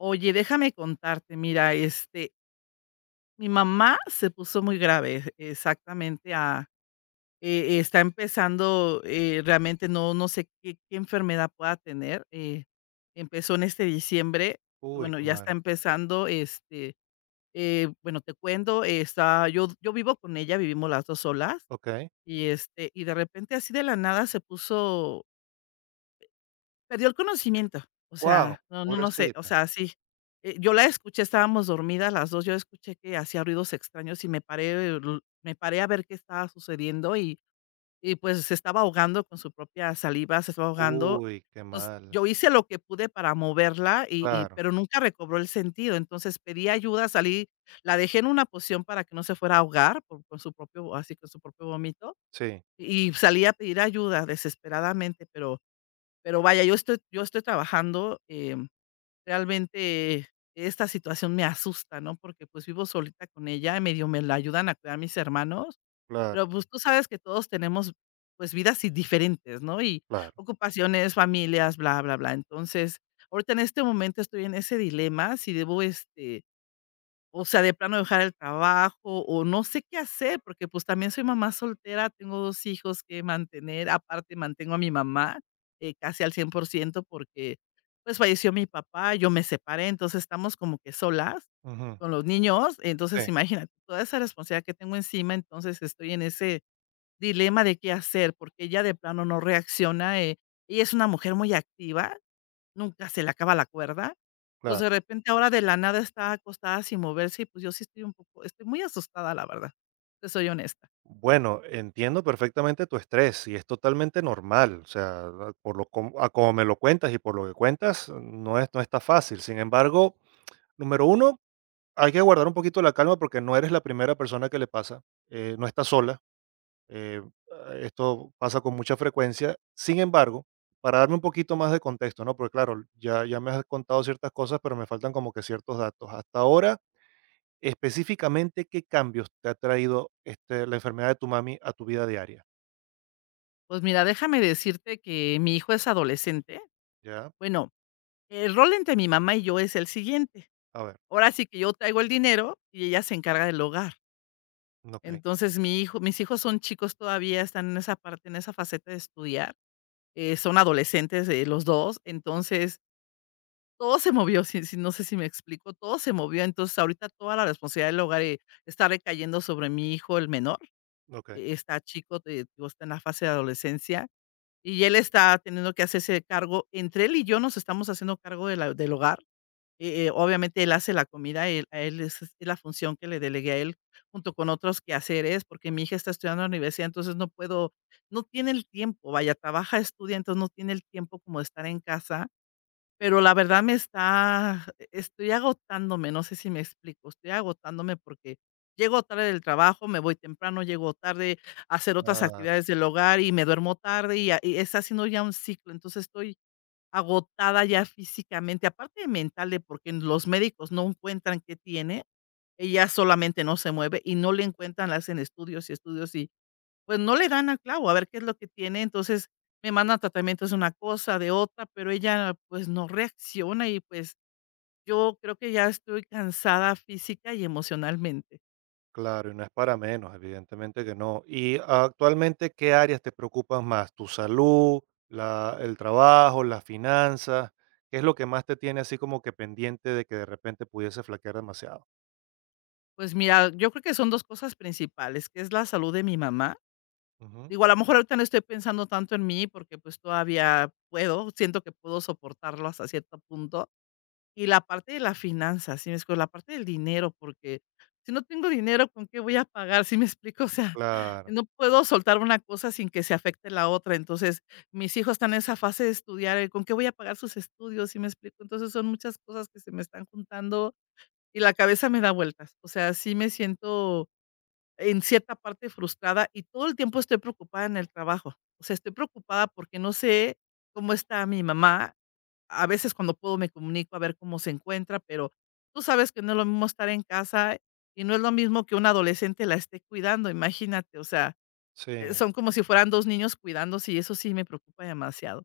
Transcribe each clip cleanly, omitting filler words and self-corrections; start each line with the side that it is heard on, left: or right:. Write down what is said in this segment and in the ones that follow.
left: Oye, déjame contarte, mira, mi mamá se puso muy grave, exactamente, está empezando, realmente no sé qué enfermedad pueda tener. Empezó en este diciembre,
right: Uy,
left: bueno,
right: qué
left: ya está
right: mal.
left: empezando, bueno, te cuento, yo vivo con ella, vivimos las dos solas,
right: Okey.
left: y y de repente así de la nada se puso perdió el conocimiento. O
right: Wow,
left: sea, no sé, o
right: pobrecita.
left: sea, sí. Yo la escuché, estábamos dormidas las 2, yo escuché que hacía ruidos extraños y me paré a ver qué estaba sucediendo. Y y, pues, se estaba ahogando con su propia saliva, se estaba ahogando.
right: Uy, qué
left: Entonces,
right: mal.
left: yo hice lo que pude para moverla
right: Claro,
left: pero nunca recobró el sentido. Entonces, pedí ayuda, salí, la dejé en una posición para que no se fuera a ahogar por su propio así, con su propio vómito,
right: sí,
left: y salí a pedir ayuda desesperadamente, pero vaya, yo estoy trabajando, realmente esta situación me asusta, ¿no? Porque, pues, vivo solita con ella, y medio me la ayudan a cuidar mis hermanos,
right: claro,
left: pero, pues, tú sabes que todos tenemos, pues, vidas y diferentes, ¿no? Y
right: claro.
left: ocupaciones, familias, bla, bla, bla. Entonces, ahorita en este momento estoy en ese dilema, si debo, o sea, de plano dejar el trabajo, o no sé qué hacer, porque, pues, también soy mamá soltera, tengo 2 hijos que mantener, aparte mantengo a mi mamá, casi al 100% porque, pues, falleció mi papá, yo me separé, entonces estamos como que solas
right: Ujú,
left: con los niños.
right: sí,
left: Entonces, imagínate, toda esa responsabilidad que tengo encima, entonces estoy en ese dilema de qué hacer, porque ella de plano no reacciona. Ella es una mujer muy activa. Nunca se le acaba la cuerda.
right: claro.
left: Entonces, de repente, ahora de la nada está acostada sin moverse y, pues, yo sí estoy un poco estoy muy asustada, la verdad, te soy honesta.
right: Bueno, entiendo perfectamente tu estrés y es totalmente normal. O sea, por lo com a como me lo cuentas y por lo que cuentas, no está fácil. Sin embargo, número uno, hay que guardar un poquito la calma porque no eres la primera persona que le pasa, no estás sola. Eh, Esto pasa con mucha frecuencia. Sin embargo, para darme un poquito más de contexto, ¿no? Porque claro, ya me has contado ciertas cosas, pero me faltan como que ciertos datos. Hasta ahora, específicamente, ¿qué cambios te ha traído la enfermedad de tu mami a tu vida diaria?
left: Pues mira, déjame decirte que mi hijo es adolescente.
right: ¿Ya?
left: Bueno, el rol entre mi mamá y yo es el siguiente.
right: A ver,
left: Ahora sí que yo traigo el dinero y ella se encarga del hogar.
right: ok,
left: Entonces, mi hijo mis hijos son chicos todavía, están en esa parte, en esa faceta de estudiar, son adolescentes, los dos. Entonces todo se movió, si sí, no sé si me explico, todo se movió. Entonces ahorita toda la responsabilidad del hogar, está recayendo sobre mi hijo, el menor.
right: ok.
left: Está chico, te digo, está en la fase de adolescencia, y él está teniendo que hacerse cargo, entre él y yo nos estamos haciendo cargo de la del hogar. Obviamente él hace la comida, él esa es la función que le delegué a él, junto con otros quehaceres, porque mi hija está estudiando en la universidad, entonces no tiene el tiempo, vaya, trabaja, estudia, entonces no tiene el tiempo como de estar en casa, pero la verdad me está estoy agotándome, no sé si me explico, estoy agotándome porque llego tarde del trabajo, me voy temprano, llego tarde a hacer otras
right: Claro.
left: actividades del hogar y me duermo tarde y está siendo ya un ciclo. Entonces, estoy agotada ya físicamente, aparte de mental, de porque los médicos no encuentran qué tiene, ella solamente no se mueve y no le encuentran, le hacen estudios y estudios y pues no le dan al clavo, a ver qué es lo que tiene. Entonces, me mandan tratamientos de una cosa, de otra, pero ella, pues, no reacciona y, pues, yo creo que ya estoy cansada física y emocionalmente.
right: Claro, y no es para menos, evidentemente que no. Y actualmente, ¿qué áreas te preocupan más? ¿Tu salud, el trabajo, las finanzas? ¿Qué es lo que más te tiene así como que pendiente de que de repente pudiese flaquear demasiado?
left: Pues mira, yo creo que son 2 cosas principales, que es la salud de mi mamá.
right: Ujú.
left: Digo, a lo mejor ahorita no estoy pensando tanto en mí porque, pues, todavía puedo, siento que puedo soportarlo hasta cierto punto. Y la parte de la finanza, ¿sí me explico? La parte del dinero, porque si no tengo dinero, ¿con qué voy a pagar? ¿Sí me explico? O sea,
right: Claro,
left: no puedo soltar una cosa sin que se afecte la otra. Entonces, mis hijos están en esa fase de estudiar. El ¿Con qué voy a pagar sus estudios? ¿Sí me explico? Entonces, son muchas cosas que se me están juntando y la cabeza me da vueltas. O sea, sí me siento en cierta parte frustrada y todo el tiempo estoy preocupada en el trabajo. O sea, estoy preocupada porque no sé cómo está mi mamá. A veces cuando puedo me comunico a ver cómo se encuentra, pero tú sabes que no es lo mismo estar en casa y no es lo mismo que un adolescente la esté cuidando, imagínate, o sea,
right: sí.
left: son como si fueran 2 niños cuidándose y eso sí me preocupa demasiado.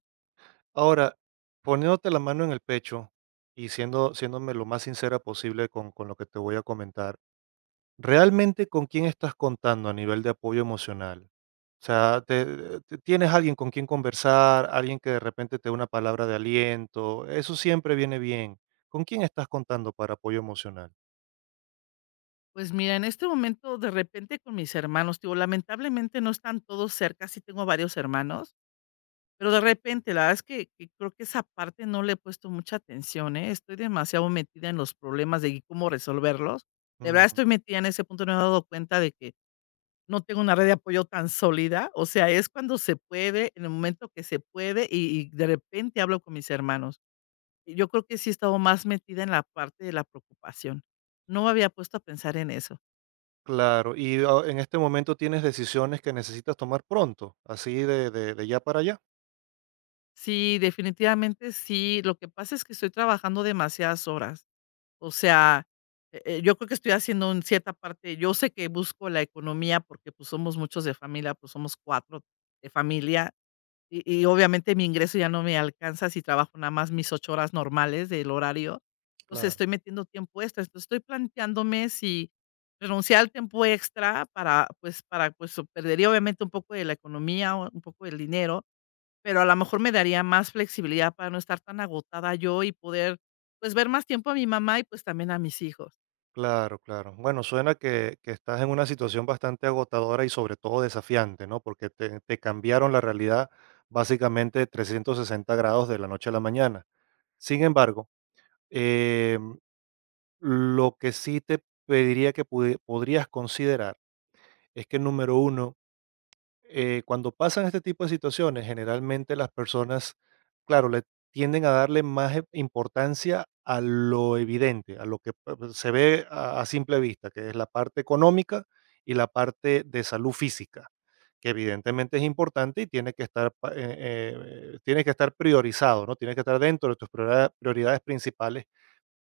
right: Ahora, poniéndote la mano en el pecho y siéndome lo más sincera posible con lo que te voy a comentar. Realmente, ¿con quién estás contando a nivel de apoyo emocional? O sea, tienes alguien con quien conversar, alguien que de repente te dé una palabra de aliento, eso siempre viene bien. ¿Con quién estás contando para apoyo emocional?
left: Pues mira, en este momento, de repente con mis hermanos, te digo, lamentablemente no están todos cerca, sí tengo varios hermanos, pero de repente, la verdad es que creo que esa parte no le he puesto mucha atención, ¿eh? Estoy demasiado metida en los problemas de cómo resolverlos. De verdad
right: Mm,
left: estoy metida en ese punto, no me he dado cuenta de que no tengo una red de apoyo tan sólida, o sea, es cuando se puede, en el momento que se puede, de repente hablo con mis hermanos. Y yo creo que sí he estado más metida en la parte de la preocupación. No me había puesto a pensar en eso.
right: claro, y ah, en este momento tienes decisiones que necesitas tomar pronto, así de, de ya para allá.
left: Sí, definitivamente sí. Lo que pasa es que estoy trabajando demasiadas horas. O sea, yo creo que estoy haciendo en cierta parte yo sé que busco la economía porque, pues, somos muchos de familia, pues, somos 4 de familia. Y obviamente mi ingreso ya no me alcanza si trabajo nada más mis 8 horas normales del horario. Entonces,
right: Claro.
left: estoy metiendo tiempo extra. Entonces, estoy planteándome si renunciar al tiempo extra perdería obviamente un poco de la economía, o un poco del dinero, pero a lo mejor me daría más flexibilidad para no estar tan agotada yo y poder, pues, ver más tiempo a mi mamá y, pues, también a mis hijos.
right: Claro, claro. Bueno, suena que estás en una situación bastante agotadora y sobre todo desafiante, ¿no? Porque te cambiaron la realidad básicamente 360 grados de la noche a la mañana. Sin embargo, eh, lo que sí te pediría que podrías considerar es que número uno, cuando pasan este tipo de situaciones, generalmente las personas, claro, le tienden a darle más importancia a lo evidente, a lo que se ve a simple vista, que es la parte económica y la parte de salud física, que evidentemente es importante y tiene que estar, tiene que estar priorizado, ¿no? Tiene que estar dentro de tus prioridades principales,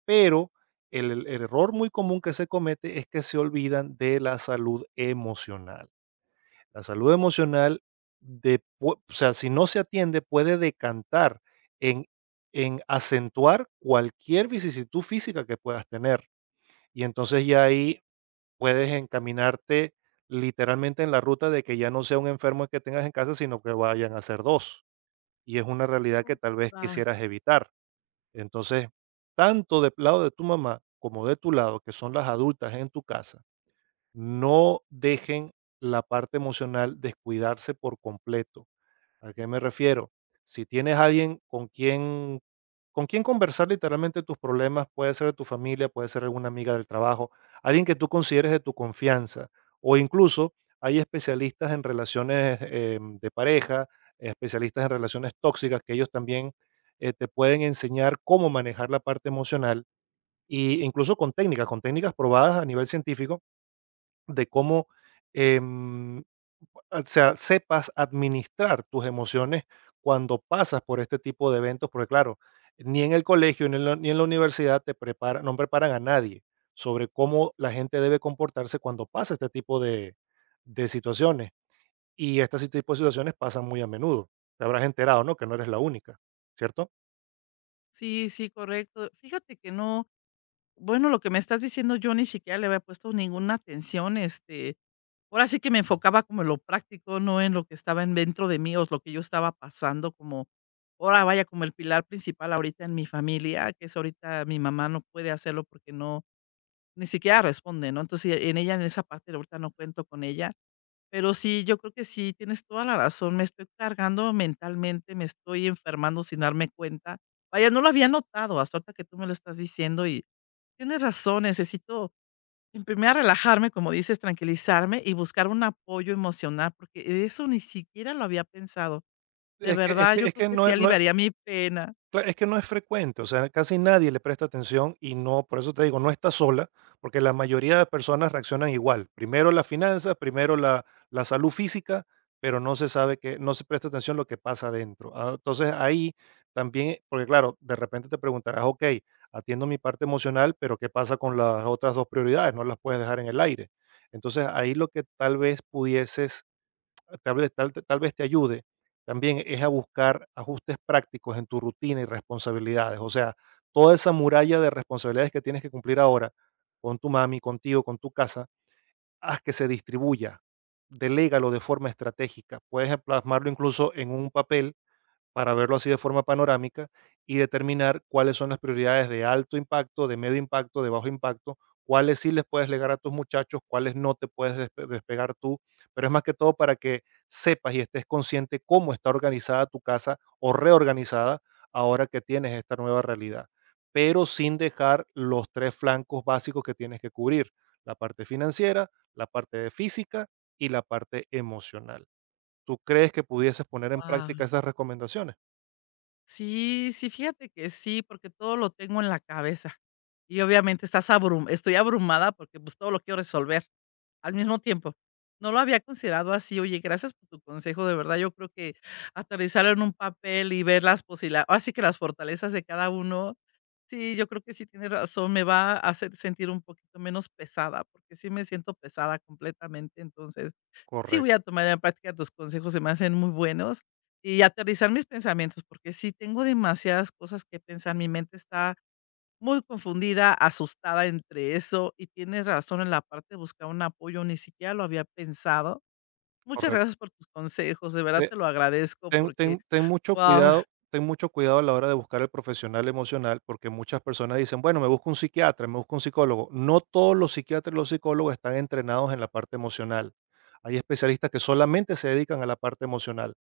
right: pero el error muy común que se comete es que se olvidan de la salud emocional. La salud emocional de pue o sea, si no se atiende, puede decantar en en acentuar cualquier vicisitud física que puedas tener. Y entonces ya ahí puedes encaminarte literalmente en la ruta de que ya no sea un enfermo el que tengas en casa, sino que vayan a ser dos, y es una realidad que
left: Mm.
right: tal vez
left: Ah,
right: quisieras evitar. Entonces, tanto del lado de tu mamá como de tu lado, que son las adultas en tu casa, no dejen la parte emocional descuidarse por completo. ¿A qué me refiero? Si tienes alguien con quien, con quien conversar literalmente tus problemas, puede ser de tu familia, puede ser alguna amiga del trabajo, alguien que tú consideres de tu confianza o incluso hay especialistas en relaciones de pareja, especialistas en relaciones tóxicas que ellos también te pueden enseñar cómo manejar la parte emocional, e incluso con técnicas probadas a nivel científico de cómo, em, o sea, sepas administrar tus emociones cuando pasas por este tipo de eventos, porque claro, ni en el colegio ni en la universidad te prepara no preparan a nadie sobre cómo la gente debe comportarse cuando pasa este tipo de situaciones. Y tipo de situaciones pasan muy a menudo. Te habrás enterado, ¿no? Que no eres la única, ¿cierto?
left: sí, sí, correcto. Fíjate que no. Bueno, lo que me estás diciendo, yo ni siquiera le había puesto ninguna atención, ahora sí que me enfocaba como en lo práctico, no en lo que estaba en dentro de mí, o lo que yo estaba pasando como, ahora vaya, como el pilar principal ahorita en mi familia, que es ahorita mi mamá no puede hacerlo porque no, ni siquiera responde, ¿no? Entonces, en ella, en esa parte, ahorita no cuento con ella, pero sí, yo creo que sí, tienes toda la razón, me estoy cargando mentalmente, me estoy enfermando sin darme cuenta. Vaya, no lo había notado hasta ahorita que tú me lo estás diciendo. Y tienes razón, necesito, en primera, relajarme, como dices, tranquilizarme y buscar un apoyo emocional, porque de eso ni siquiera lo había pensado. De
right: Es que, es
left: verdad,
right: que,
left: yo
right: es
left: creo
right: que
left: que
right: no,
left: sí
right: es- no
left: aliviaría mi pena.
right: Cla Es que no es frecuente, o sea, casi nadie le presta atención y no, por eso te digo, no está sola, porque la mayoría de personas reaccionan igual. Primero las finanzas, primero la salud física, pero no se presta atención lo que pasa adentro. Ah, entonces ahí también, porque claro, de repente te preguntarás, ok, atiendo mi parte emocional, pero ¿qué pasa con las otras dos prioridades? No las puedes dejar en el aire. Entonces ahí lo que tal vez pudieses, tal vez te ayude también es a buscar ajustes prácticos en tu rutina y responsabilidades. O sea, toda esa muralla de responsabilidades que tienes que cumplir ahora con tu mami, contigo, con tu casa, haz que se distribuya, delégalo de forma estratégica. Puedes plasmarlo incluso en un papel para verlo así de forma panorámica y determinar cuáles son las prioridades de alto impacto, de medio impacto, de bajo impacto, cuáles sí les puedes legar a tus muchachos, cuáles no te puedes despegar tú, pero es más que todo para que sepas y estés consciente cómo está organizada tu casa o reorganizada ahora que tienes esta nueva realidad, pero sin dejar los tres flancos básicos que tienes que cubrir, la parte financiera, la parte de física y la parte emocional. ¿Tú crees que pudieses poner en
left: Guau.
right: práctica esas recomendaciones?
left: Sí, sí, fíjate que sí, porque todo lo tengo en la cabeza. Y obviamente estás abrum estoy abrumada porque, pues, todo lo quiero resolver al mismo tiempo. No lo había considerado así. Oye, gracias por tu consejo, de verdad, yo creo que aterrizarlo en un papel y ver las posibila ahora sí que las fortalezas de cada uno. Sí, yo creo que sí tienes razón, me va a hacer sentir un poquito menos pesada, porque sí me siento pesada completamente, entonces, sí voy
right: Correcto,
left: a tomar en práctica tus consejos, se me hacen muy buenos, y aterrizar mis pensamientos, porque sí tengo demasiadas cosas que pensar, mi mente está muy confundida, asustada entre eso, y tienes razón en la parte de buscar un apoyo, ni siquiera lo había pensado. Muchas gracias
right: correcto.
left: por tus consejos, de verdad
right: Te
left: te lo agradezco
right: ten
left: porque,
right: ten ten mucho
left: guau,
right: cuidado, ten mucho cuidado a la hora de buscar el profesional emocional, porque muchas personas dicen: "Bueno, me busco un psiquiatra, me busco un psicólogo". No todos los psiquiatras y los psicólogos están entrenados en la parte emocional. Hay especialistas que solamente se dedican a la parte emocional.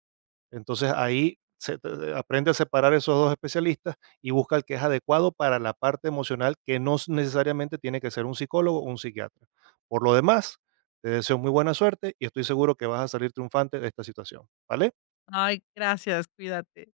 right: Entonces ahí aprende a separar esos dos especialistas y busca el que es adecuado para la parte emocional, que no s- necesariamente tiene que ser un psicólogo o un psiquiatra. Por lo demás, te deseo muy buena suerte y estoy seguro que vas a salir triunfante de esta situación. ¿Vale?
left: ay, gracias, cuídate.